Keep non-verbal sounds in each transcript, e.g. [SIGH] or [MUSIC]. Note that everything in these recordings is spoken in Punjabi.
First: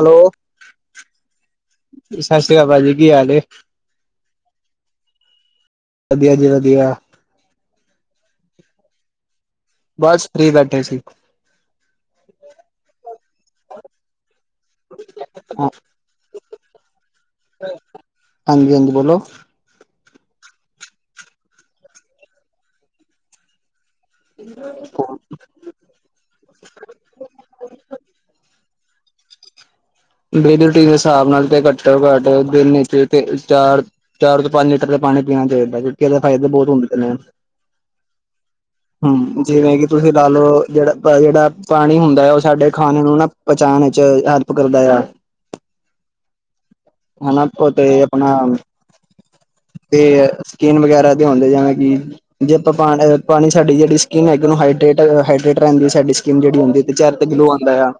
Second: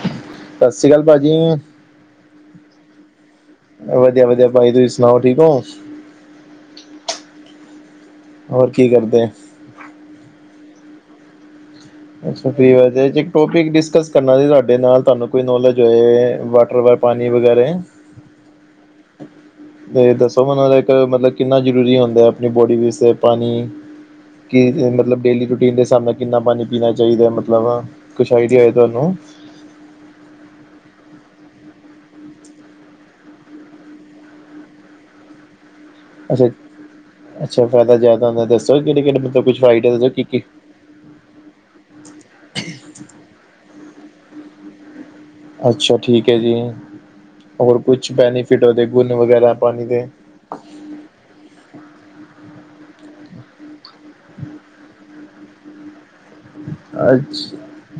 ਹੈਲੋ ਸ੍ਰੀ ਅਕਾਲ, ਭਾਜੀ! ਸਤਿ ਸ਼੍ਰੀ ਅਕਾਲ, ਭਾਜੀ! ਕੀ ਹਾਲ ਏ ਵਧੀਆ ਵਧੀਆ ਭਾਈ ਤੁਸੀਂ ਸੁਣਾਓ, ਠੀਕ ਹੋ? ਵਧੀਆ, ਜੀ ਵਧੀਆ! ਹੋਰ, ਕੀ ਕਰਦੇ? ਬਸ ਫ੍ਰੀ ਬੈਠੇ ਸੀ। ਵਧੀਆ ਜੀ ਵਧੀਆ, ਇਕ ਟੌਪਿਕ ਡਿਸਕਸ ਕਰਨਾ ਸੀ ਤੁਵਾੜੇ ਨਾਲ ਤੁਹਾਨੂੰ। ਕੋਈ ਨਲੇਜ ਹੋਏ? ਵਾਟਰ ਪਾਣੀ, ਵਗੈਰਾ? ਹਾਂਜੀ, ਹਾਂਜੀ! ਬੋਲੋ। ਤੇ ਦੱਸੋ ਮੈਨੂੰ ਇੱਕ ਮਤਲਬ ਕਿੰਨਾ ਜ਼ਰੂਰੀ ਹੁੰਦਾ ਹੈ ਆਪਣੀ ਬੋਡੀ ਵਿੱਚ ਤੇ ਪਾਣੀ ਕਿ ਮਤਲਬ ਡੇਲੀ ਰੂਟੀਨ ਦੇ ਹਿਸਾਬ ਨਾਲ ਕਿੰਨਾ ਪਾਣੀ ਪੀਣਾ ਚਾਹੀਦਾ ਮਤਲਬ ਕੁਛ ਆਈਡੀਆ ਹੈ ਤੁਹਾਨੂੰ ਡੇਲੀ ਰੂਟੀਨ ਦੇ ਹਿਸਾਬ ਨਾਲ ਤੇ ਘੱਟੋ ਘੱਟ ਦਿਨ ਵਿੱਚ ਤਿੰਨ ਤੇ ਚਾਰ ਚਾਰ ਤੋਂ ਪੰਜ ਲੀਟਰ ਤੇ ਪਾਣੀ ਪੀਣਾ ਚਾਹੀਦਾ ਦਾ ਅੱਛਾ ਫਾਇਦਾ ਬਹੁਤ ਹੁੰਦੇ ਨੇ ਅੱਛਾ ਫਾਇਦਾ ਜ਼ਿਆਦਾ ਹੁੰਦਾ ਦੱਸੋ ਕਿਹੜੇ ਕਿਹੜੇ ਹਮ ਮਤਲਬ ਕੁਛ ਜਿਵੇਂ ਕਿ ਫਾਇਦੇ ਦੱਸੋ ਤੁਸੀਂ ਕੀ ਲਾ ਕੀ ਲਓ ਜਿਹੜਾ ਜਿਹੜਾ ਪਾਣੀ ਹੁੰਦਾ ਆ ਉਹ ਸਾਡੇ ਖਾਣੇ ਨੂੰ ਨਾ ਪਚਾਉਣ ਵਿੱਚ ਹੈਲਪ ਕਰਦਾ ਆ। ਅੱਛਾ ਠੀਕ ਹੈ ਜੀ ਹਨਾ ਉਹ ਹੋਰ ਤੇ ਕੁਛ ਆਪਣਾ ਬੈਨੀਫਿਟ ਉਹਦੇ ਗੁਣ ਵਗੈਰਾ ਪਾਣੀ ਦੇ ਤੇ ਸਕੀਨ ਵਗੈਰਾ ਦੇ ਹੁੰਦੇ ਜਾਵੇ ਕਿ ਜੇ ਆਪਾਂ ਪਾ ਪਾਣੀ ਸਾਡੀ ਜਿਹੜੀ ਸਕਿਨ ਹੈਗੀ ਹਾਈਡਰੇਟ ਹਾਈਡਰੇਟ ਰਹਿੰਦੀ ਹੈ ਸਾਡੀ ਜਿਹੜੀ ਹੁੰਦੀ ਤੇ ਚਿਹਰੇ ਤੇ ਗਲੋ ਅੱਛਾ ਆਉਂਦਾ ਆ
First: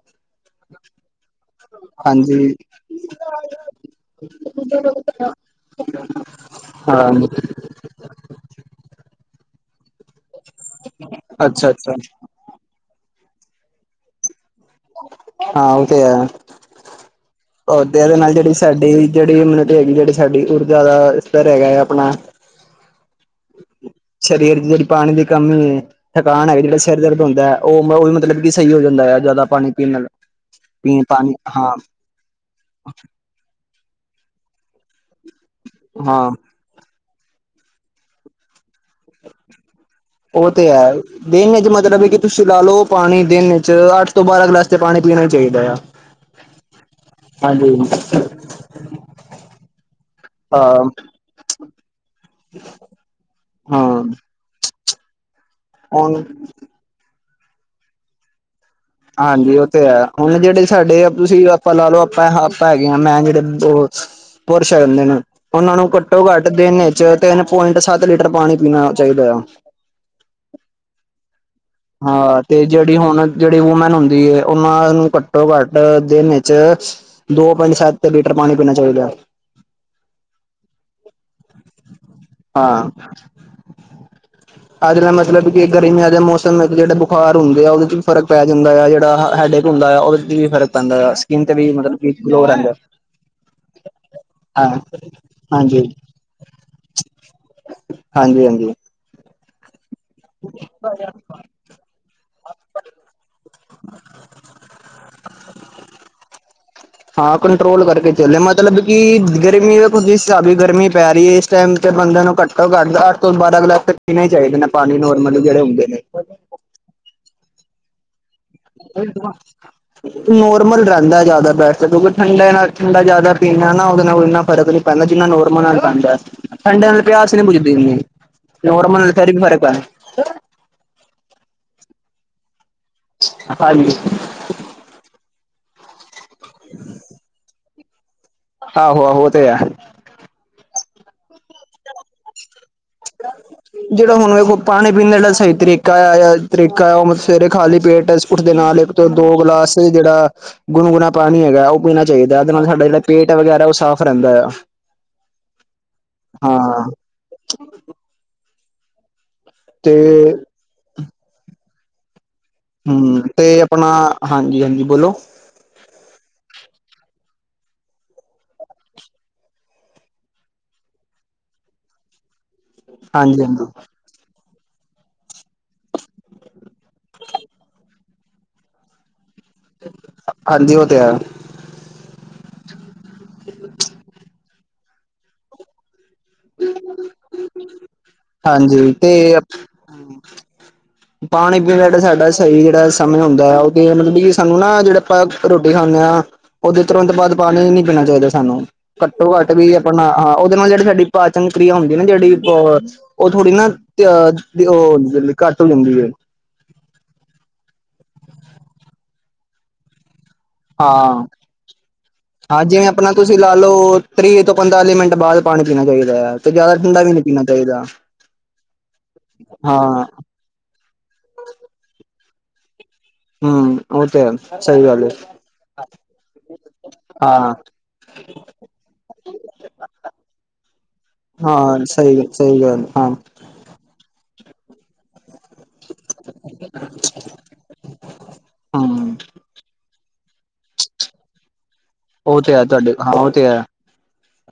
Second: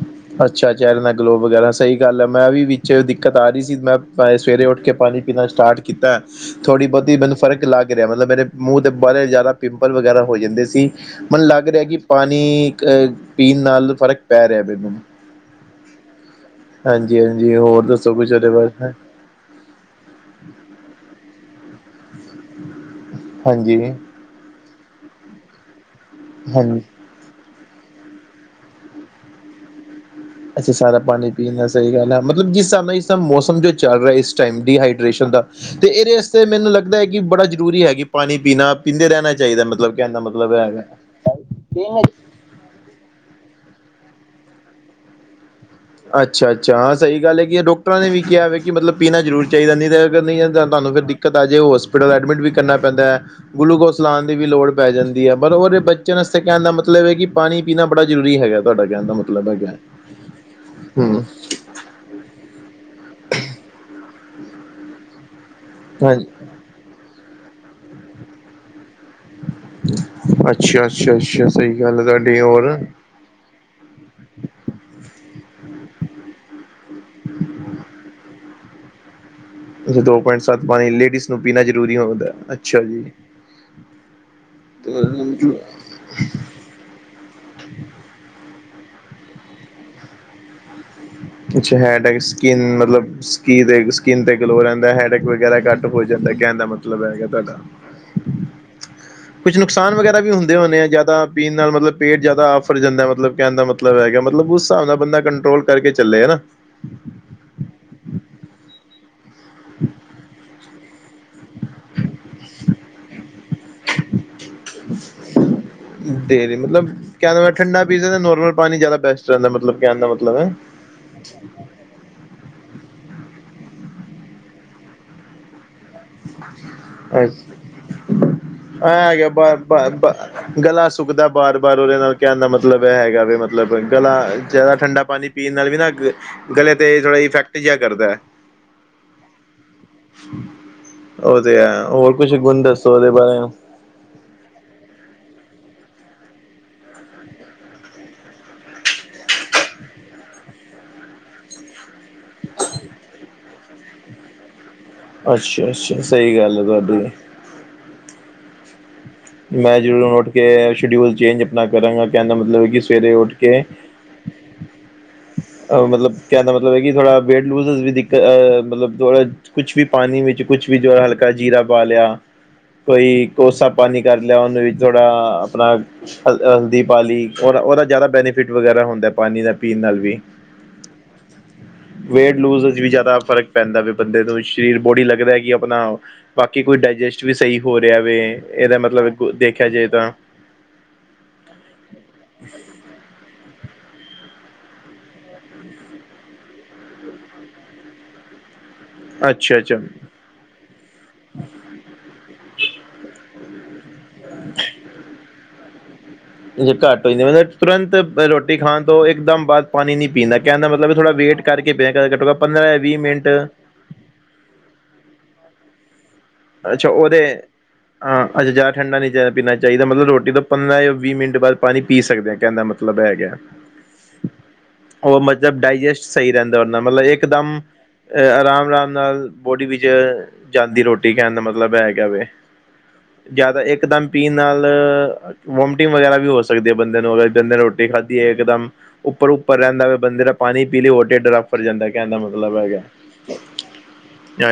ਅੱਛਾ ਚਿਹਰੇ ਨਾਲ ਗਲੋਵ ਵਗੈਰਾ ਸਹੀ ਗੱਲ ਆ ਮੈਂ ਹਾਂਜੀ ਵੀ ਵਿੱਚ ਦਿੱਕਤ ਆ ਰਹੀ ਸੀ ਮੈਂ ਸਵੇਰੇ ਉਠ ਕੇ ਪਾਣੀ ਪੀਣਾ। ਸਟਾਰਟ ਕੀਤਾ ਥੋੜ੍ਹੀ ਹਾਂ ਬਹੁਤੀ ਮੈਨੂੰ ਫਰਕ ਲੱਗ ਰਿਹਾ ਮਤਲਬ ਮੇਰੇ ਮੂੰਹ ਤੇ ਪਰੇ ਜ਼ਿਆਦਾ ਪਿੰਪਲ ਵਗੈਰਾ ਹੋ ਜਾਂਦੇ ਸੀ ਮੈਨੂੰ ਲੱਗ ਅੱਛਾ ਰਿਹਾ ਅੱਛਾ ਕਿ ਪਾਣੀ ਕ ਪੀਣ ਨਾਲ ਫਰਕ ਪੈ ਰਿਹਾ ਮੈਨੂੰ ਹਾਂ ਉਹ ਤੇ ਹੈ। ਹਾਂਜੀ-ਹਾਂਜੀ ਤੇ ਇਹਦੇ ਨਾਲ ਜਿਹੜੀ ਸਾਡੀ ਜਿਹੜੀ ਮਤਲਬ ਹੈਗੀ ਜਿਹੜੀ ਸਾਡੀ ਊਰਜਾ ਦਾ ਸਤਰ ਹੈਗਾ ਹੈ ਆਪਣਾ ਹਾਂਜੀ ਸਰੀਰ ਦੀ ਜਿਹੜੀ ਪਾਣੀ ਦੀ ਕਮੀ ਏ ਥਕਾਨ ਹੈਗੀ ਜਿਹੜਾ ਹਾਂਜੀ ਸਿਰ ਦਰਦ ਹੁੰਦਾ। ਓ-ਓ ਵੀ ਮਤਲਬ ਕਿ ਸਹੀ ਹੋ ਜਾਂਦਾ ਆ ਜ਼ਿਆਦਾ ਪਾਣੀ ਪੀਣ ਨਾਲ ਅੱਛਾ ਸਾਰਾ ਪੀ ਪਾਣੀ ਪੀਣ ਨਾਲ ਹਾਂ ਸਹੀ ਰਹਿੰਦਾ ਗੱਲ ਹੈ ਮਤਲਬ ਜਿਸ ਹਿਸਾਬ ਨਾਲ ਮੌਸਮ ਜੋ ਚੱਲ ਰਿਹਾ। ਇਸ ਟੈਮ ਡੀਹਾਈਡ੍ਰਿਸਨ ਦਾ ਤੇ ਇਹਦੇ ਹਾਂ ਅਸਤੇ ਮੈਨੂੰ ਲੱਗਦਾ ਕਿ ਬੜਾ ਜਰੂਰੀ ਹੈ ਪਾਣੀ ਪੀਣਾ ਪੀਂਦੇ ਰਹਿਣਾ ਚਾਹੀਦਾ ਮਤਲਬ ਕਹਿਣ ਦਾ ਉਹ ਮਤਲਬ ਐ ਤੇ ਵੇ। ਹੈ ਦਿਨ ਵਿੱਚ ਮਤਲਬ ਹੈ ਕਿ ਤੁਸੀਂ ਲਾ ਲਓ ਪਾਣੀ ਦਿਨ 'ਚ ਅੱਠ ਤੋਂ ਬਾਰਾਂ ਗਲਾਸ ਤੇ ਪਾਣੀ ਪੀਣਾ ਹੀ ਚਾਹੀਦਾ ਆ। ਅੱਛਾ- ਅੱਛਾ ਹਾਂ ਸਹੀ ਗੱਲ ਹੈ ਕਿ ਹਾਂਜੀ। ਡੋਕਟਰਾਂ ਨੇ ਵੀ ਕਿਹਾ ਹੋ ਕਿ ਮਤਲਬ ਪੀਣਾ ਜ਼ਰੂਰ ਚਾਹੀਦਾ ਨਹੀਂ ਤੇ ਨਹੀਂ ਹੈ ਹਾਂ, ਤੁਹਾਨੂੰ ਫਿਰ ਦਿੱਕਤ ਆ ਜਾਏ ਹੋਸਪਿਟਲ ਐਡਮਿਟ ਵੀ ਕਰਨਾ ਪੈਂਦਾ ਹਾਂ ਗਲੂਕੋਸ ਲਾਣ ਦੀ ਵੀ ਲੋੜ ਪੈ ਜਾਂਦੀ ਹੈ ਪਰ ਉਹਦੇ ਬਚਣ ਹੁਣ ਵਾਸਤੇ ਕਹਿਣ ਦਾ ਮਤਲਬ ਹੈ ਕਿ ਪਾਣੀ ਪੀਣਾ ਬੜਾ ਜ਼ਰੂਰੀ ਹੈਗਾ। ਤੁਹਾਡਾ ਕਹਿਣ ਦਾ ਮਤਲਬ ਹਾਂਜੀ ਉਹ ਹੈਗਾ ਤੇ ਹੈ ਹੁਣ ਜਿਹੜੇ ਸਾਡੇ ਹਮ ਤੁਸੀਂ ਆਪਾਂ ਲਾ ਲਓ ਆਪਾਂ-ਆਪਾਂ ਹੈਗੇ ਹਾਂ ਮੈਂ ਜਿਹੜੇ ਬ ਪੁਰਸ਼ ਹੈ ਦੇ ਨੇ। ਉਹਨਾਂ ਨੂੰ ਹਾਂਜੀ ਘੱਟੋ ਘੱਟ ਦਿਨ ਵਿੱਚ ਤਿੰਨ ਪੁਆਇੰਟ ਸੱਤ ਲੀਟਰ ਪਾਣੀ ਪੀਣਾ ਚਾਹੀਦਾ ਆ। ਅੱਛਾ-ਅੱਛਾ-ਅੱਛਾ ਹਾਂ ਤੇ ਜਿਹੜੀ ਹੁਣ ਜਿਹੜੀ ਵੂਮੈਨ ਹੁੰਦੀ ਹੈ ਉਹਨਾਂ ਨੂੰ ਘੱਟੋ ਘੱਟ ਦਿਨ ਇਚ ਦੋ ਪੁਆਇੰਟ ਸੱਤ ਲੀਟਰ ਪਾਣੀ ਪੀਣਾ ਚਾਹੀਦਾ। ਦੋ ਪੁਆਇੰਟ ਸੱਤ ਪਾਣੀ ਲੇਡੀਜ਼ ਨੂੰ ਪੀਣਾ ਜਰੂਰੀ ਹੁੰਦਾ ਅੱਛਾ ਹਾਂ। ਜੀ। ਆਹ ਜਿਹੜਾ ਮਤਲਬ ਕਿ ਗਰਮੀਆਂ ਦਾ ਮੌਸਮ। ਜਿਹੜੇ ਬੁਖਾਰ ਹੁੰਦੇ ਆ ਉਹਦੇ ਚ ਵੀ ਫਰਕ ਪੈ ਜਾਂਦਾ ਆ ਜਿਹੜਾ ਹੈੱਡਏਕ ਹੁੰਦਾ ਆ ਉਹਦੇ ' ਵੀ ਫਰਕ। ਅ ਸਕਿਨ ਅੱਛ ਹੈਡੇਕ ਸਕਿਨ ਮਤਲਬ ਸਕੀ ਸਕਿਨ ਤੇ ਗਲੋ ਹਾਂ ਰਹਿੰਦਾ ਹੈਡੇਕ ਵਗੈਰਾ ਹਾਂਜੀ ਘੱਟ ਹੋ ਜਾਂਦਾ ਕਹਿਨ ਦਾ ਮਤਲਬ ਮਤਲਬ ਹੈਗਾ ਤੁਹਾਡਾ। ਹਾਂਜੀ ਹਾਂਜੀ। ਕੁਛ ਨੁਕਸਾਨ ਵਗੈਰਾ ਵੀ ਹੁੰਦੇ ਆ ਜ਼ਿਆਦਾ। ਪੀਣ ਨਾਲ ਮਤਲਬ ਪੇਟ ਜਿਆਦਾ ਆਫ਼ਰ ਜਾਂਦਾ ਮਤਲਬ ਕਹਿਣ ਦਾ ਮਤਲਬ ਹੈਗਾ ਮਤਲਬ ਉਸ ਹਿਸਾਬ ਨਾਲ ਬੰਦਾ ਕੰਟਰੋਲ ਕਰਕੇ ਚੱਲੇ ਹੈਨਾ। [INAUDIBLE] ਹਾਂ ਕੰਟਰੋਲ ਕਰਕੇ ਚੱਲੇ ਮਤਲਬ ਕਿ ਗਰਮੀ ਖੁਦ ਹਿਸਾਬ ਗਰਮੀ ਪੈ ਰਹੀ ਹੈ ਇਸ ਟਾਈਮ ਤੇ ਬੰਦੇ ਨੂੰ ਘੱਟੋ ਘੱਟ ਅੱਠ ਤੋਂ ਬਾਰਾਂ ਕੁ ਲੱਖ ਪੀਣੇ ਹੀ ਚਾਹੀਦੇ ਨੇ ਪਾਣੀ ਨੋਰਮਲ ਵਗੈਰਾ ਹੁੰਦੇ ਨੇ। ਤੇ ਮਤਲਬ ਕਹਿ ਲਓ ਠੰਡਾ ਪੀਜ਼ਾ ਨੋਰਮਲ ਪਾਣੀ ਜ਼ਿਆਦਾ ਬੈਸਟ ਰਹਿੰਦਾ ਮਤਲਬ ਕਹਿਣ ਦਾ ਮਤਲਬ ਹੈ ਨੋਰਮਲ ਰਹਿੰਦਾ ਜ਼ਿਆਦਾ ਤਰ ਜਦੋਂ ਠੰਡੇ ਨਾਲ ਠੰਡਾ ਜ਼ਿਆਦਾ ਪੀਣ ਨਾ ਉਹਦੇ ਨਾਲ ਇੰਨਾ ਫਰਕ ਨਹੀਂ ਪੈਂਦਾ ਜਿੰਨਾ ਨੋਰਮਲ ਨਾਲ। ਠੰਡਾ ਨਾਲ ਐ ਪਿਆਸ ਨਹੀਂ ਪੁੱਜਦੀ ਇੰਨੀ ਨੋਰਮ ਨਾਲ ਹੈਗਾ ਫਿਰ ਵੀ ਫ਼ਰਕ ਆ। ਬ ਗਲਾ ਸੁੱਕਦਾ ਬਾਰ ਬਾਰ ਉਹਦੇ ਨਾਲ ਕਹਿ ਦਾ ਮਤਲਬ ਮਤਲਬ ਇਹ ਹੈਗਾ ਵੀ ਮਤਲਬ ਹਾਂਜੀ ਗਲਾ ਜ਼ਿਆਦਾ ਠੰਡਾ ਪਾਣੀ ਪੀਣ ਨਾਲ ਵੀ ਨਾ। ਗਲੇ 'ਤੇ ਥੋੜਾ ਇਫੈਕਟ ਜਿਹਾ ਕਰਦਾ ਹੈ। ਆਹੋ ਹੋ ਤੇ ਹੈ। ਉਹ ਤੇ ਹੈ ਹੋਰ ਕੁਛ ਗੁਣ ਦੱਸੋ ਉਹਦੇ ਬਾਰੇ। ਜਿਹੜਾ ਹੁਣ ਵਖੋ ਪਾਣੀ ਪੀਣ ਦਾੜਾ ਸਹੀ ਤਰੀਕਾ ਆ ਤਰੀਕਾ ਆ ਉਹ ਸਵੇਰੇ ਖਾਲੀ ਪੇਟ ਬਿਸਕੁਟ ਦੇ ਨਾਲ। ਦੋ ਗਲਾਸ ਜਿਹੜਾ ਗੁਣ ਗੁਣਾ ਪਾਣੀ ਹੈਗਾ ਉਹ ਪੀਣਾ ਚਾਹੀਦਾ ਉਹਦੇ ਨਾਲ ਸਾਡਾ ਜਿਹੜਾ ਪੇਟ ਵਗੈਰਾ ਉਹ ਸਾਫ਼ ਰਹਿੰਦਾ ਹੈ। ਅੱਛਾ ਅੱਛਾ ਸਹੀ ਗੱਲ ਹੈ ਤੁਹਾਡੀ। ਮੈਂ ਤੇ ਜ਼ਰੂਰ ਉੱਠ ਕੇ ਸ਼ਡਿਊਲ ਚੇਂਜ ਆਪਣਾ ਕਰਾਂਗਾ ਕਹਿੰਦਾ ਮਤਲਬ ਕਿ ਸਵੇਰੇ ਹੂੰ ਉੱਠ ਤੇ ਕੇ ਆਪਣਾ ਹਾਂਜੀ ਹਾਂਜੀ ਬੋਲੋ। ਮਤਲਬ ਕਿਆਦਾ ਮਤਲਬ ਹੈ ਕਿ ਥੋੜਾ ਵੇਟ ਲੂਜ ਵੀ ਦਿੱਕਤ ਮਤਲਬ ਥੋੜਾ ਕੁਛ ਵੀ ਪਾਣੀ ਵਿੱਚ ਕੁਛ ਵੀ ਜੋ ਹਲਕਾ ਜੀਰਾ ਪਾ ਲਿਆ ਕੋਈ ਹਾਂਜੀ ਹਾਂਜੀ ਕੋਸਾ ਵੀ ਕਰ ਲਿਆ ਉਹਨੂੰ ਵੀ ਥੋੜਾ ਆਪਣਾ ਹਲਦੀ ਪਾਲੀ ਉਹ ਉਹਦਾ ਜ਼ਿਆਦਾ ਬੈਨੀਫਿਟ ਵਗੈਰਾ ਹੁੰਦਾ ਪਾਣੀ ਦਾ। ਪੀਣ ਦੇ ਨਾਲ ਵੀ ਹਾਂਜੀ ਉਹ ਤੇ ਹੈ ਵੇਟ ਲੂਜ਼ ਵਿੱਚ ਵੀ ਜ਼ਿਆਦਾ ਫਰਕ ਪੈਂਦਾ ਵੀ ਬੰਦੇ ਨੂੰ ਸਰੀਰ ਬੋਡੀ ਲੱਗਦਾ ਕਿ ਆਪਣਾ ਬਾਕੀ ਕੋਈ ਡਾਇਜੈਸਟ ਵੀ ਸਹੀ ਹੋ ਰਿਹਾ ਵੇ ਇਹਦਾ ਹਾਂਜੀ ਤੇ ਮਤਲਬ ਦੇਖਿਆ ਜਾਏ ਤਾਂ ਪਾਣੀ ਪੀਣ ਦਾ ਜਿਹੜਾ ਸਾਡਾ ਸਹੀ ਜਿਹੜਾ ਸਮੇਝ ਹੁੰਦਾ ਆ ਉਹ ਤੇ ਮਤਲਬ ਕਿ ਸਾਨੂੰ ਨਾ ਜਿਹੜੇ ਆਪਾਂ ਰੋਟੀ ਖਾਂਦੇ ਹਾਂ। ਉਹਦੇ ਤੁਰੰਤ ਬਾਅਦ ਪਾਣੀ ਨੀ ਪੀਣਾ ਚਾਹੀਦਾ ਸਾਨੂੰ ਘੱਟੋ ਘੱਟ ਅੱਛਾ ਵੀ ਅੱਛਾ ਆਪਣਾ ਹਾਂ ਉਹਦੇ ਨਾਲ ਜਿਹੜੀ ਸਾਡੀ ਪਾਚਨ ਕ੍ਰਿਆ ਹੁੰਦੀ ਨਾ ਜਿਹੜੀ ਹੋਰ ਉਹ ਥੋੜੀ ਨਾ ਉਹ ਘੱਟ ਹੁੰਦੀ ਹੈ। ਜੇ ਘੱਟ ਹੋਈ ਤੇ ਮਤਲਬ ਤੁਰੰਤ ਰੋਟੀ ਖਾਣ ਤੋਂ ਇੱਕਦਮ ਬਾਅਦ ਪਾਣੀ ਨੀ ਪੀਂਦਾ। ਕਹਿੰਦਾ ਮਤਲਬ ਵੀ ਥੋੜਾ ਹਾਂ ਵੇਟ ਕਰਕੇ ਪਿਆ ਘੱਟੋ ਪੰਦਰਾਂ ਜਾਂ ਵੀਹ ਮਿੰਟ ਹੈਲੋ। ਤ੍ਰੀਹ ਤੋਂ ਪਨਤਾਲੀ ਮਿੰਟ ਬਾਅਦ ਪਾਣੀ ਪੀਣਾ ਚਾਹੀਦਾ ਆ। ਅੱਛਾ ਉਹਦੇ ਹਾਂ ਅੱਛਾ ਜ਼ਿਆਦਾ ਠੰਡਾ ਨਹੀਂ ਜਿਆਦਾ ਪੀਣਾ ਚਾਹੀਦਾ ਹਾਂ ਮਤਲਬ ਰੋਟੀ ਦਾ ਪੰਦਰਾਂ ਜਾਂ ਵੀਹ ਮਿੰਟ ਬਾਅਦ ਪਾਣੀ ਪੀ ਸਕਦੇ ਹਾਂ ਕਹਿੰਦਾ ਮਤਲਬ ਹੈਗਾ। ਹੂੰ ਉਹ ਤੇ ਹੈ। ਸਹੀ ਗੱਲ ਹੈ ਉਹ ਮਤਲਬ ਡਾਇਜੈਸਟ ਸਹੀ ਰਹਿੰਦਾ ਉਹ ਨਾਲ ਮਤਲਬ ਇੱਕ ਹਾਂ ਦਮ ਆਰਾਮ- ਆਰਾਮ ਨਾਲ ਬੋਡੀ ਵਿੱਚ ਜਾਂਦੀ ਰੋਟੀ ਇਹ ਕਹਿਣ ਦਾ ਮਤਲਬ ਹਾਂ ਹੈਗਾ ਵੇ ਸਹੀ ਸਹੀ ਗੱਲ ਹਾਂ ਜਿਆਦਾ ਇੱਕਦਮ ਪੀਣ ਨਾਲ ਵੋਮਟਿੰਗ ਵਗੈਰਾ ਵੀ ਹੋ ਸਕਦੀ ਹੈ ਬੰਦੇ ਨੂੰ ਅਗ ਬੰਦੇ ਨੇ ਰੋਟੀ ਖਾਧੀ ਹੈ ਇੱਕਦਮ ਹਮ ਉੱਪਰ- ਉੱਪਰ ਰਹਿੰਦਾ ਵੇ ਬੰਦੇ ਦਾ ਪਾਣੀ ਪੀ ਲਈ ਹੋੋਰ ਡਰਫ ਫੁੱਲ ਜਾਂਦਾ ਕਹਿੰਦਾ। ਉਹ ਤੇ ਹੈ ਤੁਹਾਡੇ ਹਾਂ ਉਹ ਤੇ ਹੈ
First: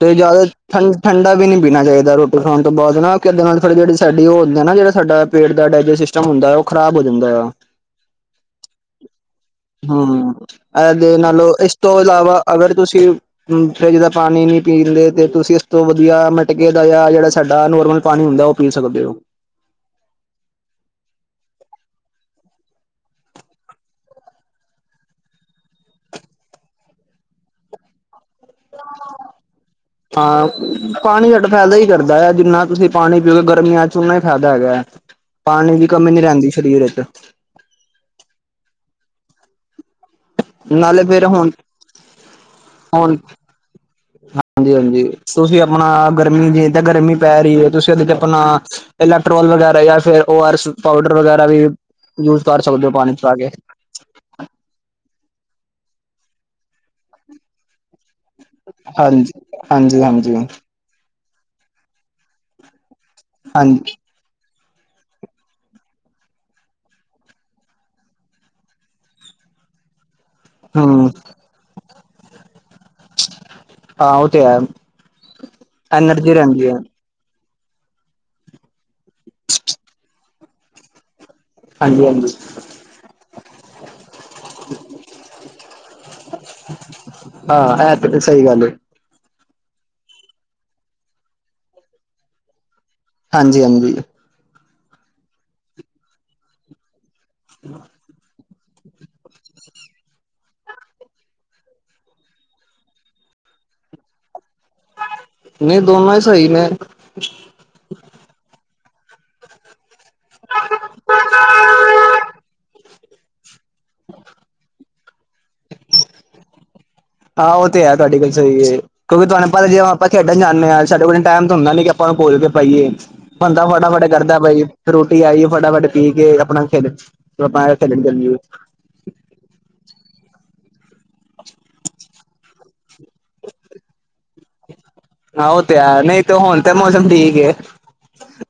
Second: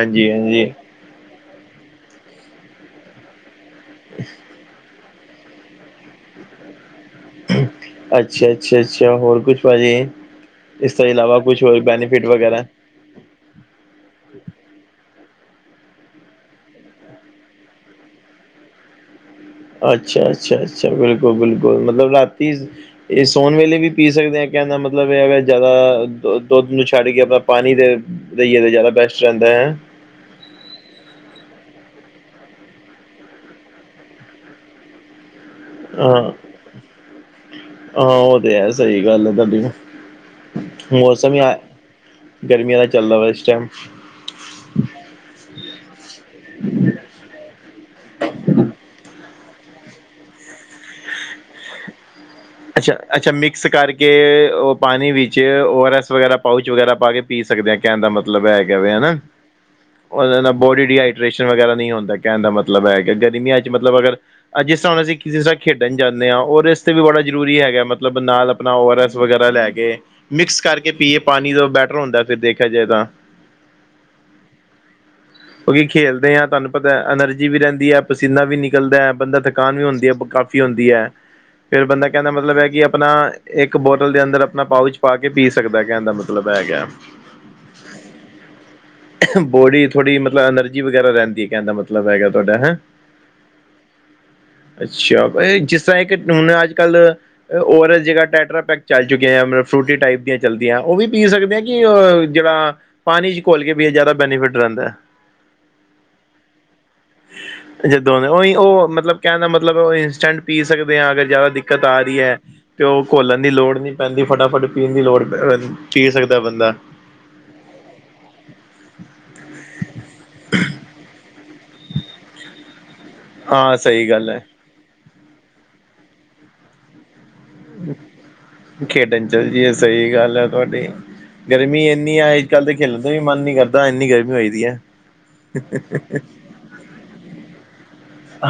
ਤੇ ਜ਼ਿਆਦਾ ਹਾਂਜੀ ਠੰਡ। ਠੰਡਾ ਵੀ ਨਈ ਪੀਣਾ ਚਾਹੀਦਾ ਰੋਟੀ ਖਾਣ ਤੋਂ ਬਾਅਦ ਨਾ ਇਦੇ ਨਾਲ ਫਿਰ ਜਿਹੜੀ ਸਾਡੀ ਉਹ ਹੁੰਦੇ ਨਾ ਜਿਹੜਾ ਸਾਡਾ। ਪੇਟ ਦਾ ਡਾਇਜੈਸਟ ਸਿਸਟਮ ਹੁੰਦਾ, ਉਹ ਖ਼ਰਾਬ ਹੋ ਜਾਂਦਾ ਆ। ਅੱਛਾ ਅੱਛਾ ਅੱਛਾ ਹੋਰ ਕੁਛ ਭਾਜੀ ਹੂੰ, ਇਸ ਤੋਂ ਇਹਦੇ ਇਲਾਵਾ ਨਾਲੋਂ ਕੁਛ ਇਸ ਹੋਰ ਤੋਂ ਬੈਨੀਫਿਟ ਇਲਾਵਾ ਵਗੈਰਾ ਅਗਰ। ਤੁਸੀਂ। ਹੂੰ ਫਰਿਜ ਦਾ ਪਾਣੀ ਨੀ ਪੀ ਦਿੰਦੇ ਤੇ ਤੁਸੀਂ ਇਸ ਤੋਂ ਵਧੀਆ ਮਟਕੇ ਦਾ ਜਾਂ ਜਿਹੜਾ ਸਾਡਾ ਨੋਰਮਲ ਪਾਣੀ ਹੁੰਦਾ ਉਹ। ਪੀ ਸਕਦੇ ਹੋ। ਅੱਛਾ, ਅੱਛਾ, ਅੱਛਾ, ਬਿਲਕੁਲ- ਬਿਲਕੁਲ ਮਤਲਬ ਰਾਤੀ। ਇਹ ਸੌਣ ਵੇਲੇ ਵੀ ਪੀ ਸਕਦੇ ਹਾਂ, ਕਹਿੰਦਾ ਮਤਲਬ ਇਹ ਹੈਗਾ ਜ਼ਿਆਦਾ ਦੁੱਧ ਨੂੰ ਛੱਡ ਕੇ ਆਪਣਾ ਪਾਣੀ ਦੇ। ਲਈਏ ਦਾ ਜ਼ਿਆਦਾ ਬੈਸਟ ਰਹਿੰਦਾ ਹੈ। ਹਾਂ, ਪਾਣੀ ਸਾਡਾ ਫਾਇਦਾ ਹੀ ਕਰਦਾ ਹੈ। ਜਿੰਨਾ ਤੁਸੀਂ ਪਾਣੀ ਪੀਓਗੇ ਗਰਮੀਆਂ 'ਚ ਓਨਾ ਹੀ ਫਾਇਦਾ ਹੈਗਾ ਹੈ। [INAUDIBLE] ਪਾਣੀ ਦੀ ਕਮੀ ਨੀ ਹਾਂ ਰਹਿੰਦੀ ਸਰੀਰ ਵਿੱਚ। ਹਾਂ ਉਹ ਤੇ ਹੈ ਸਹੀ ਗੱਲ ਤੁਹਾਡੀ। ਨਾਲੇ ਫੇਰ ਮੌਸਮ ਹੀ ਹੁਣ ਗਰਮੀਆਂ ਦਾ ਹੁਣ ਚੱਲਦਾ ਵਾ ਇਸ ਟਾਈਮ। ਹਾਂਜੀ- ਹਾਂਜੀ, ਤੁਸੀਂ ਆਪਣਾ ਗਰਮੀ ਜੇ ਏਦਾਂ ਗਰਮੀ ਪੈ ਰਹੀ ਹੈ ਤੁਸੀਂ ਉਹਦੇ ਚ ਆਪਣਾ। ਇਲੈਕਟ੍ਰੋਲ ਵਗੈਰਾ ਜਾਂ ਫਿਰ ਉਹ ਓ ਆਰ ਐੱਸ ਪਾਉਡਰ ਵਗੈਰਾ ਵੀ ਯੂਜ ਕਰ ਸਕਦੇ ਹੋ ਪਾਣੀ ਚ ਪਾਕੇ। ਕੇ ਉਹ ਪਾਣੀ ਵਿੱਚ ਓ ਆਰ ਐਸ ਵਗੈਰਾ ਪਾਊਚ ਵਗੈਰਾ ਪਾ ਕੇ ਪੀ ਸਕਦੇ ਆ ਕਹਿਣ ਦਾ ਮਤਲਬ। ਮਤਲਬ ਹੈ ਕੇਵੇ ਹਨਾ ਹਾਂਜੀ ਹਾਂਜੀ ਹਾਂਜੀ ਉਹ ਬੋਡੀ ਦੀ। ਡਿਰੈਸ਼ਨ ਵਗੈਰਾ ਨਈ ਹੁੰਦਾ, ਕਹਿਣ ਦਾ ਮਤਲਬ ਹੈ ਕਿ ਗਰਮੀਆਂ ਚ ਹਾਂਜੀ ਮਤਲਬ ਅਗਰ। ਅ ਜਿਸ ਤਰ੍ਹਾਂ ਹੁਣ ਅਸੀਂ ਕਿਸੇ ਤਰ੍ਹਾਂ ਖੇਡਣ ਜਾਂਦੇ ਹਾਂ, ਔਰ ਇਸ ਤੇ ਵੀ ਬੜਾ। ਜ਼ਰੂਰੀ ਹੈਗਾ ਮਤਲਬ ਨਾਲ ਆਪਣਾ ਓ ਆਰ ਐਸ ਵਗੈਰਾ ਲੈ ਕੇ। ਮਿਕਸ ਕਰਕੇ ਹਮ ਪੀਏ ਪਾਣੀ ਦਾ ਬੈਟਰ ਹੁੰਦਾ ਫਿਰ ਦੇਖਿਆ ਜਾਏ ਤਾਂ। ਹਾਂ ਉਹ ਤੇ ਹੈ ਕਿਉਂਕਿ ਖੇਲਦੇ ਐਨਰਜੀ ਹਾਂ ਰਹਿੰਦੀ ਤੁਹਾਨੂੰ ਹੈ ਪਤਾ ਐਨਰਜੀ। ਵੀ ਰਹਿੰਦੀ ਹੈ, ਪਸੀਨਾ ਵੀ ਨਿਕਲਦਾ ਹੈ, ਬੰਦਾ ਥਕਾਨ ਵੀ ਹੁੰਦੀ ਹੈ ਕਾਫ਼ੀ ਹੁੰਦੀ ਹੈ। ਫੇਰ ਹਾਂਜੀ ਬੰਦਾ। ਕਹਿਣ ਦਾ ਹਾਂਜੀ ਮਤਲਬ ਹੈ, ਕਿ ਆਪਣਾ ਇੱਕ ਬੋਤਲ ਦੇ ਅੰਦਰ ਆਪਣਾ ਪਾਓਚ ਪਾਕੇ ਪੀ ਸਕਦਾ ਕਹਿਣ ਦਾ ਮਤਲਬ ਹੈਗਾ। ਹਾਂ ਐ ਤੇ ਸਹੀ ਗੱਲ ਹੈ। ਬੋਡੀ ਥੋੜ੍ਹੀ ਮਤਲਬ ਐਨਰਜੀ ਵਗੈਰਾ ਰਹਿੰਦੀ ਹੈ ਕਹਿਣ ਦਾ ਮਤਲਬ ਹੈਗਾ ਤੁਹਾਡਾ ਹੇਂ। ਹਾਂਜੀ- ਹਾਂਜੀ। ਅੱਛਾ ਜਿਸ ਤਰ੍ਹਾਂ ਏਕ ਹੁਣ ਅੱਜ ਕੱਲ੍ਹ ਓ ਆਰ ਐਸ ਦੀ ਜਗ੍ਹਾ ਟੈਟਰਾ ਪੈਕ। ਚੱਲ ਚੁੱਕੀਆਂ ਮਤਲਬ ਫਰੂਟੀ ਟਾਈਪ ਦੀਆਂ ਚੱਲਦੀਆਂ, ਉਹ ਵੀ ਪੀ ਸਕਦੇ ਹਾ, ਕਿ ਜਿਹੜਾ। ਪਾਣੀ ਚ ਘੁਲ ਕੇ ਵੀ ਇਹ ਜ਼ਿਆਦਾ ਬੈਨੀਫਿਟ ਰਹਿੰਦਾ। ਨਈ ਦੋਨੋ ਹੀ ਸਹੀ ਨੇੈ। ਜਦੋ ਨੇ ਉਹੀ ਉਹ ਮਤਲਬ ਕਹਿਣ ਦਾ ਮਤਲਬ ਇੰਸਟੈਂਟ ਪੀ ਸਕਦੇ ਆ ਅਗਰ ਜ਼ਿਆਦਾ। ਤਾ ਰਹੀ ਹੈ। ਤੇ ਓ ਘੋਲਣ ਦੀ ਲੋੜ ਨਈ ਪੈਂਦੀ, ਫਟਾਫਟ ਪੀਣ ਦੀ ਲੋੜ ਪੈ ਪੀ ਸਕਦਾ ਬੰਦਾ। ਹਾਂ ਉਹ ਤੇ ਹੈ ਤੁਹਾਡੀ ਗੱਲ ਸਹੀ ਹੈ। ਕਿਉਂਕਿ ਤੁਹਾਨੂੰ ਪਤਾ ਜੇ ਆਪਾਂ ਖੇਡਣ ਜਾਂਦੇ ਹਾਂ ਸਾਡੇ ਕੋਲ ਟਾਈਮ ਤਾਂ ਹੁੰਦਾ ਨੀ ਕਿ ਆਪਾਂ ਨੂੰ ਘੋਲ ਕੇ ਪਾਈਏ। ਬੰਦਾ ਹਾਂ ਫਟਾਫਟੇ ਸਹੀ ਗੱਲ ਕਰਦਾ ਹੈ ਬਾਈ ਰੋਟੀ ਆਈਏ ਫਟਾਫਟ ਪੀ ਕੇ ਆਪਣਾ ਖੇਡਣ ਆਪਣਾ ਖੇਡਣ ਜਾਈਏ ਖੇਡਨ ਚੱਲ ਜੀਏ ਇਹ ਸਹੀ ਗੱਲ ਆ ਤੁਹਾਡੀ ਗਰਮੀ ਇੰਨੀ ਆ ਅੱਜ ਕੱਲ੍ਹ ਤਾਂ ਖੇਲਣ ਦਾ ਵੀ ਮਨ ਨੀ ਕਰਦਾ ਇੰਨੀ ਗਰਮੀ ਹੋਦੀ ਹੈ। ਆ ਉਹ ਤੇ ਹੈ, ਨਈ ਤੇ ਹੁਣ ਤਾਂ ਮੌਸਮ ਠੀਕ ਹੈ,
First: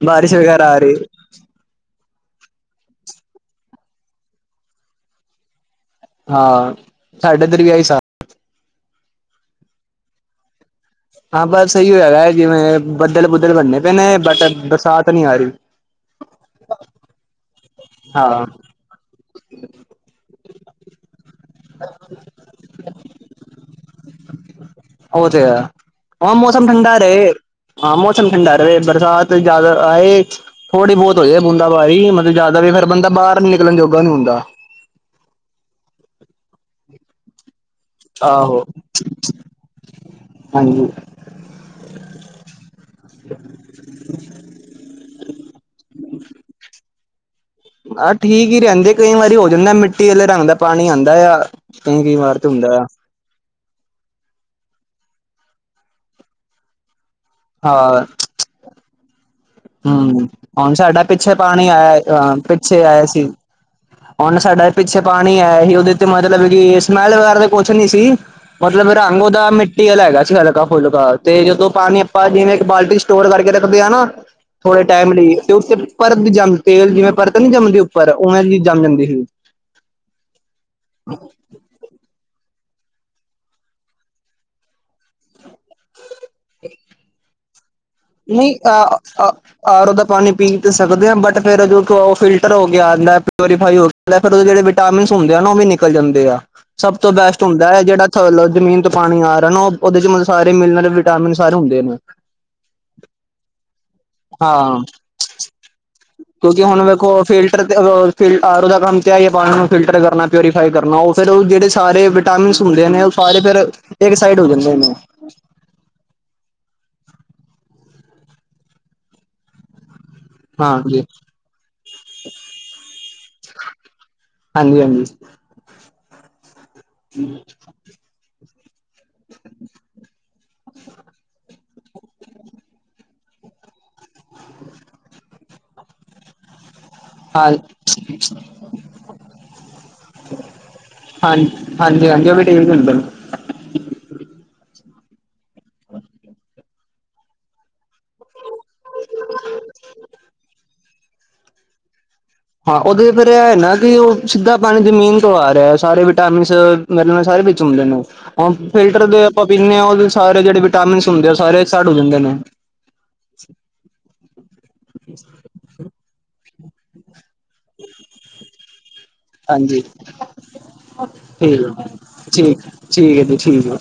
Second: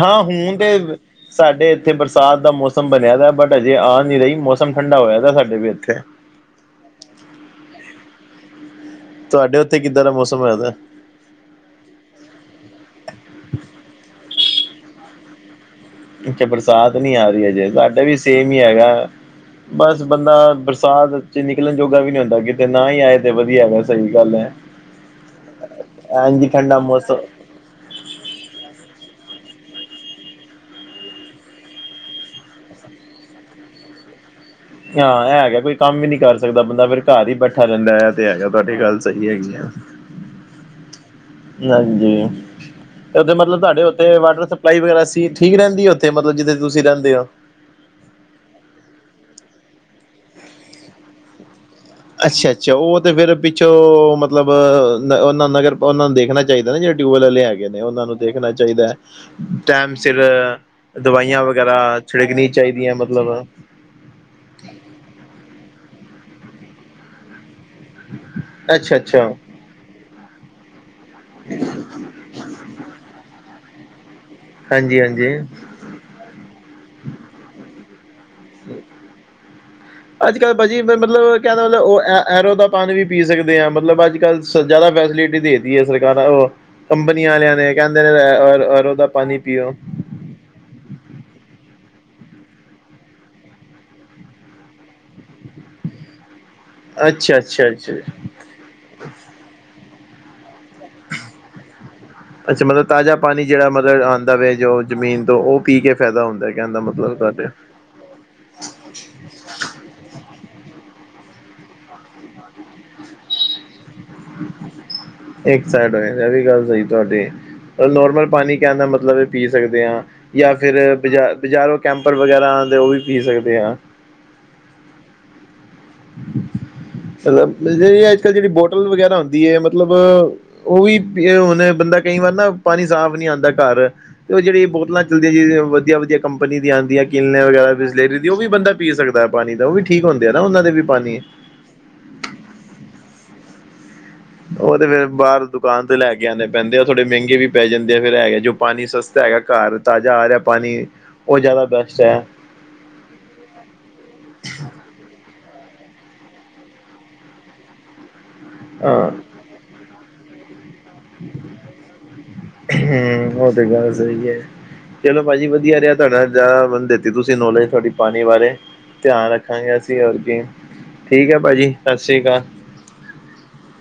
ਹਾਂ ਬਾਰਿਸ਼ ਹੁਣ ਵਗੈਰਾ ਆ ਤੇ ਰਹੀ ਹੈ। ਸਾਡੇ ਇੱਥੇ ਬਰਸਾਤ ਦਾ ਮੌਸਮ ਬਣਿਆ ਤ ਬਟ ਅਜੇ ਆ ਨਈ ਰਹੀ ਮੌਸਮ ਠੰਡਾ ਹੋਇਆ ਤ ਸਾਡੇ ਵੀ ਇੱਥੇ। ਹਾਂ ਸਾਡੇ ਇਧਰ ਵੀ ਆਈ ਸਾਅ ਤੁਹਾਡੇ ਉੱਥੇ ਕਿੱਦਾਂ ਦਾ ਮੌਸਮ ਰਿਹੰਦਾ? ਹਾਂ, ਬਸ ਸਹੀ ਹੋਇਆ ਜਿਵੇਂ ਬੱਦਲ-ਬੁੱਦਲ ਬਣਨੇ ਪਏ ਨੇ ਬਟ ਬਰਸਾਤ ਨੀ ਆ ਰੀ। ਅਛਾ ਬਰਸਾਤ ਨੀ ਆ ਰਹੀ ਅਜੇ, ਸਾਡਾ ਵੀ ਹਾਂ ਸੇਮ ਈ ਹੈਗਾ। ਬਸ ਬੰਦਾ ਬਰਸਾਤ ਚ ਨਿਕਲਣ ਜੋਗਾ ਵੀ ਨੀ ਹੁੰਦਾ ਕਿਤੇ, ਨਾ ਈ ਆਏ ਤੇ ਵਧੀਆ ਐ, ਸਹੀ ਗੱਲ ਐ। ਉਹ ਤੇ ਹੈ ਹਾਂ ਇੰਜ ਮੌਸਮ ਠੰਡਾ ਮੌਸਮ ਰਹੇ ਹਾਂ, ਮੌਸਮ ਠੰਡਾ ਰਵੇ, ਬਰਸਾਤ ਜ਼ਿਆਦਾ ਆਏ ਥੋੜੀ ਬੋਤ ਹੋ ਜਾਏ ਬੂੰਦਾ ਬਾਰੀ, ਮਤਲਬ ਜ਼ਿਆਦਾ ਫਿਰ ਬੰਦਾ ਬਾਹਰ ਨੀ ਨਿਕਲਨ ਜੋਗਾ ਨੀ ਹੁੰਦਾ। ਹਾਂ ਏ ਹੈਗਾ ਕੋਈ ਕੰਮ ਵੀ ਨੀ ਕਰ ਸਕਦਾ ਬੰਦਾ, ਫੇਰ ਘਰ ਹੀ ਬੈਠ ਠਾ ਰਹਿੰਦਾ ਇਹ ਤੇ ਹੈਗਾ, ਆਹੋ ਤੁਹਾਡੀ ਗੱਲ ਸਹੀ ਹੈਗੀ। ਹਾਂਜੀ ਜੀ ਹਾਂਜੀ। ਉੱਥੇ ਮਤਲਬ ਤਾਡੇ ਉੱਥੇ ਵਾਟਰ ਸਪਲਾਈ ਵਗੈਰਾ ਸੀ ਠੀਕ ਰਹਿੰਦੀ ਐ, ਉੱਥੇ ਮਤਲਬ ਜਿੱਥੇ ਤੁਸੀਂ ਰਹਿੰਦੇ ਔ। ਆਹ ਠੀਕ ਈ ਰਹਿੰਦੇ, ਕਈ ਵਾਰੀ ਹੋ ਜਾਂਦਾ ਮਿੱਟੀ ਆਲੇ ਰੰਗ ਦਾ ਪਾਣੀ ਆਂਦਾ ਆ। ਕਈ ਕਈ ਵਾਰ ਤੇ ਅੱਛਾ ਅੱਛਾ, ਹੁੰਦਾ ਆ ਉਹ ਤੇ ਫੇਰ ਪਿੱਛੋਂ ਮਤਲਬ ਉਹ ਨ ਨਗਰ ਉਹਨਾਂ ਨੂੰ ਦੇਖਣਾ ਚਾਈਦਾ ਨਾ, ਜਿਹੜੇ ਟਿਊਬਵੈਲ ਆਲੈ ਐ। ਹੈਗੇ ਨੇ ਹਾਂ ਉਹਨਾਂ ਨੂੰ ਦੇਖਣਾ ਚਾਈਦਾ ਐ, ਟੈਮ ਸਿਰ, ਹਮ ਹੁਣ ਸਾਡਾ ਪਿੱਛੇ ਦਵਾਈਆਂ ਪਾਣੀ ਵਗੈਰਾ ਆਇਆ ਅ ਛਿੜਕਨੀ ਪਿੱਛੇ ਚਾਈਦੀਆਂ ਆਇਆ ਸੀ ਮਤਲਬ। ਹੁਣ ਸਾਡਾ ਪਿੱਛੇ ਪਾਣੀ ਆਇਆ ਹੀ ਉਹਦੇ ਤੇ ਮਤਲਬ ਕਿ ਸਮੈਲ ਵਗੈਰਾ ਤ ਕੁੱਛ ਨੀ ਸੀ, ਮਤਲਬ ਅੱਛਾ ਰੰਗ ਅੱਛਾ ਉਹਦਾ ਮਿੱਟੀ ਵਾਲਾ ਹੈਗਾ ਸੀ ਹਲਕਾ-ਫੁਲਕਾ, ਤੇ ਜਦੋਂ ਪਾਣੀ ਆਪਾਂ ਜਿਵੇਂ ਇੱਕ ਬਾਲਟੀ ਸਟੋਰ ਕਰਕੇ ਰੱਖਦੇ ਆ ਨਾ, ਥੋੜੇ ਹਾਂਜੀ ਟਾਈਮ ਹਾਂਜੀ ਲਈ ਤੇ ਉੱਤੇ ਪਰਤ ਜਮ ਤੇਲ ਜਿਵੇਂ ਪਰਤ ਨੀ ਜੰਮਦੀ ਉੱਪਰ, ਉਵੇਂ ਦੀ ਜੰਮ ਜਾਂਦੀ ਹੀ। [INAUDIBLE] ਅੱਜ-ਕੱਲ੍ਹ ਭਾਜੀ ਮਤਲਬ ਕਹਿਣ ਦਾ ਮਤਲਬ ਉਹ ਐਝ ਐਰੋ ਦਾ ਪਾਣੀ ਵੀ ਪੀ ਸਕਦੇ ਆ, ਮਤਲਬ ਅੱਜ-ਕੱਲ ਤੇ ਜ਼ਿਆਦਾ ਫੈਸਿਲਿਟੀ ਦੇ ਤੀ ਐ, ਸਰਕਾਰ ਅ [INAUDIBLE] ਕੰਬਨੀ ਵਾਲਿਆਂ ਨੇ ਕਹਿੰਦੇ ਨਹੀਂ ਅਰ ਆਰੋ ਦਾ ਅ ਪਾਣੀ ਪੀਓ। ਆਰੋ ਦਾ ਪਾਣੀ ਪੀ ਤੇ ਸਕਦੇ ਆਂ, ਬਟ ਫਿਰ ਉਹ ਫਿਲਟਰ ਹੋ ਕੇ ਆਂਦਾ ਪਿਓਰੀਫਾਈ ਹੋ ਕੇ ਆਂਦਾ ਫਿਰ ਉਹ ਜਿਹੜੇ ਵਿਟਾਮਿਨਸ ਹੁੰਦੇ ਆ ਨਾ, ਉਹ ਵੀ ਨਿਕਲ ਜਾਂਦੇ ਆ। ਸਭ ਤੋਂ ਅੱਛਾ ਬੈਸਟ ਅੱਛਾ ਹੁੰਦਾ ਅੱਛਾ ਜਿਹੜਾ ਥਲੋ ਲ ਜ਼ਮੀਨ ਤੋਂ ਪਾਣੀ ਆ ਰਿਹਾ, ਨਾ ਉਹਦੇ ਚ ਮਤ ਸਾਰੇ ਮਿਰਲਣ ਵਿਟਾਮਿਨ ਸਾਰੇ ਹੁੰਦੇ ਨੇ। ਅੱਛਾ, ਮਤਲਬ ਤਾਜ਼ਾ ਪਾਣੀ ਜਿਹੜਾ ਮਤਲਬ ਆਂ ਦਾ ਪਿਆ ਵੇ ਹਾਂ ਜੋ ਜ਼ਮੀਨ ਤੋਂ ਉਹ ਪੀ ਕੇ ਫੈਦਾ ਹੁੰਦਾ ਕਹਿੰਦਾ ਮਤਲਬ ਤੋਆਡੇ। ਆ ਫਿਰ ਆਰੋ ਦਾ ਕੰਮ ਤੇ ਆਈ ਆਈ ਏ ਪਾਣੀ ਨੂੰ ਫਿਲਟਰ ਕਰਨਾ, ਪਿਊਰੀਫਾਈ ਕਰਨਾ, ਉਹ ਫਿਰ ਉਹ ਜਿਹੜੇ ਸਾਰੇ ਵਿਟਾਮਿਨਸ ਹੁੰਦੇ ਨੇ ਸਾਰੇ ਫਿਰ ਇੱਕ ਸਾਈਡ ਹੋ ਜਾਂਦੇ ਨੇ ਇੱਕ ਸਾਈਡ ਹੋਏ, ਇਹ ਵੀ ਗੱਲ ਸਹੀ ਤੁਹਾਡੀ। ਨੋਰਮਲ ਪਾਣੀ ਕਹਿਣ ਦਾ ਮਤਲਬ ਏ ਪੀ ਸਕਦੇ ਆਂ। ਜਾਂ ਫਿਰ ਹਾਂਜੀ ਬ ਬਜ਼ਾਰੋਂ ਕੈਂਪਰ ਵਗੈਰਾ ਆਂਦੇ ਉਹ ਵੀ ਪੀ ਸਕਦੇ ਆਂ। ਹਾਂਜੀ ਹਾਂਜੀ। [UNINTELLIGIBLE] ਅੱਜ-ਕੱਲ੍ਹ ਜਿਹੜੀ ਬੋਟਲ ਵਗੈਰਾ ਹੁੰਦੀ ਐ ਮਤਲਬ ਉਹ ਵੀ ਬੇ ਹੁਣ ਬੰਦਾ ਕਈ ਵਾਰ ਨਾ ਪਾਣੀ ਸਾਫ਼ ਨੀ ਆਂਦਾ ਘਰ। ਤੇ ਉਹ ਜਿਹੜੀ ਬੋਤਲਾਂ ਚੱਲਦੀਆਂ ਜ [UNINTELLIGIBLE] ਵਧੀਆ-ਵਧੀਆ ਕੰਪਨੀ ਦੀਆਂ ਆਦੀਆਂ। ਕਿਨੇ ਹਾਂ ਵਗੈਰਾ ਬਿਸਲਰੀ ਦੀ ਉਹ ਵੀ ਬੰਦਾ ਪੀ ਸਕਦਾ ਐ ਪਾਣੀ ਤਾਂ ਉਹ ਵੀ ਠੀਕ ਹੁੰਦੇ ਆ ਨਾ ਉਹਨਾਂ ਦੇ ਵੀ ਪਾਣੀ। ਹਾਂ ਹਾਂਜੀ ਹਾਂਜੀ, ਉਹ ਵੀ ਠੀਕ ਹੁੰਦੇ ਨੇ। ਉਹ ਤੇ ਫੇਰ ਬਾਹਰ ਦੁਕਾਨ ਤੇ ਲੈ ਆਂਣੇ ਪੈਂਦੇ ਆ, ਥੋੜ੍ਹੇ ਮਹਿੰਗੇ ਵੀ ਪੈ ਜਾਂਦੇ ਆ ਫੇਰ ਐ ਜੋ ਪਾਣੀ ਸਸਤਾ ਹੈਗਾ ਘਰ ਤਾਜ਼ਾ ਆ ਰਿਆ ਪਾਣੀ ਓ ਜਾਦਾ ਬੈਸਟ ਐ। ਹਾਂ ਉਹਦੇ ਫਿਰ ਐ ਹੈ ਨਾ ਕਿ ਓ ਸਿੱਧਾ ਪਾਣੀ ਜਮੀਨ ਤੋਂ ਆ ਰਿਆ ਸਾਰੇ ਵਿਟਾਮਿਨ ਮਿਨਰਲ ਸਾਰੇ ਵਿੱਚ ਹੁੰਦੇ ਨੇ ਫਿਲਟਰ ਹਾਂ ਦੇ ਆਪਾਂ ਪੀਂਣੇ ਆ ਉਹ ਸਾਰੇ ਜੇੜੇ ਵਿਟਾਮਿਨਸ ਹੁੰਦੇ ਆ ਉਹ ਸਾਰੇ ਇਕ ਸੈਡ ਹੋ ਜਾਂਦੇ ਨੇ। ਹੂੰ ਓ ਤੇ ਗੱਲ ਸਈ ਐ। ਚਲੋ ਭਾਜੀ ਵਧੀਆ ਰਿਆ ਤੁਹਾਡਾ ਬੰਦੇ ਤੇ ਤੁਸੀਂ ਨੌਲੇਜ ਤੁਹਾਡੀ ਪਾਣੀ ਬਾਰੇ ਧਿਆਨ ਰੱਖਾਂਗੇ ਅਸੀ ਹੋਰ ਕੀ ਅਛ ਠੀਕ ਹੈ ਭਾਜੀ ਸਤਿ ਸ਼੍ਰੀ ਅਕਾਲ ਠੀਕ-ਠੀਕ-ਠੀਕ ਹੈ ਜੀ ਠੀਕ ਏ।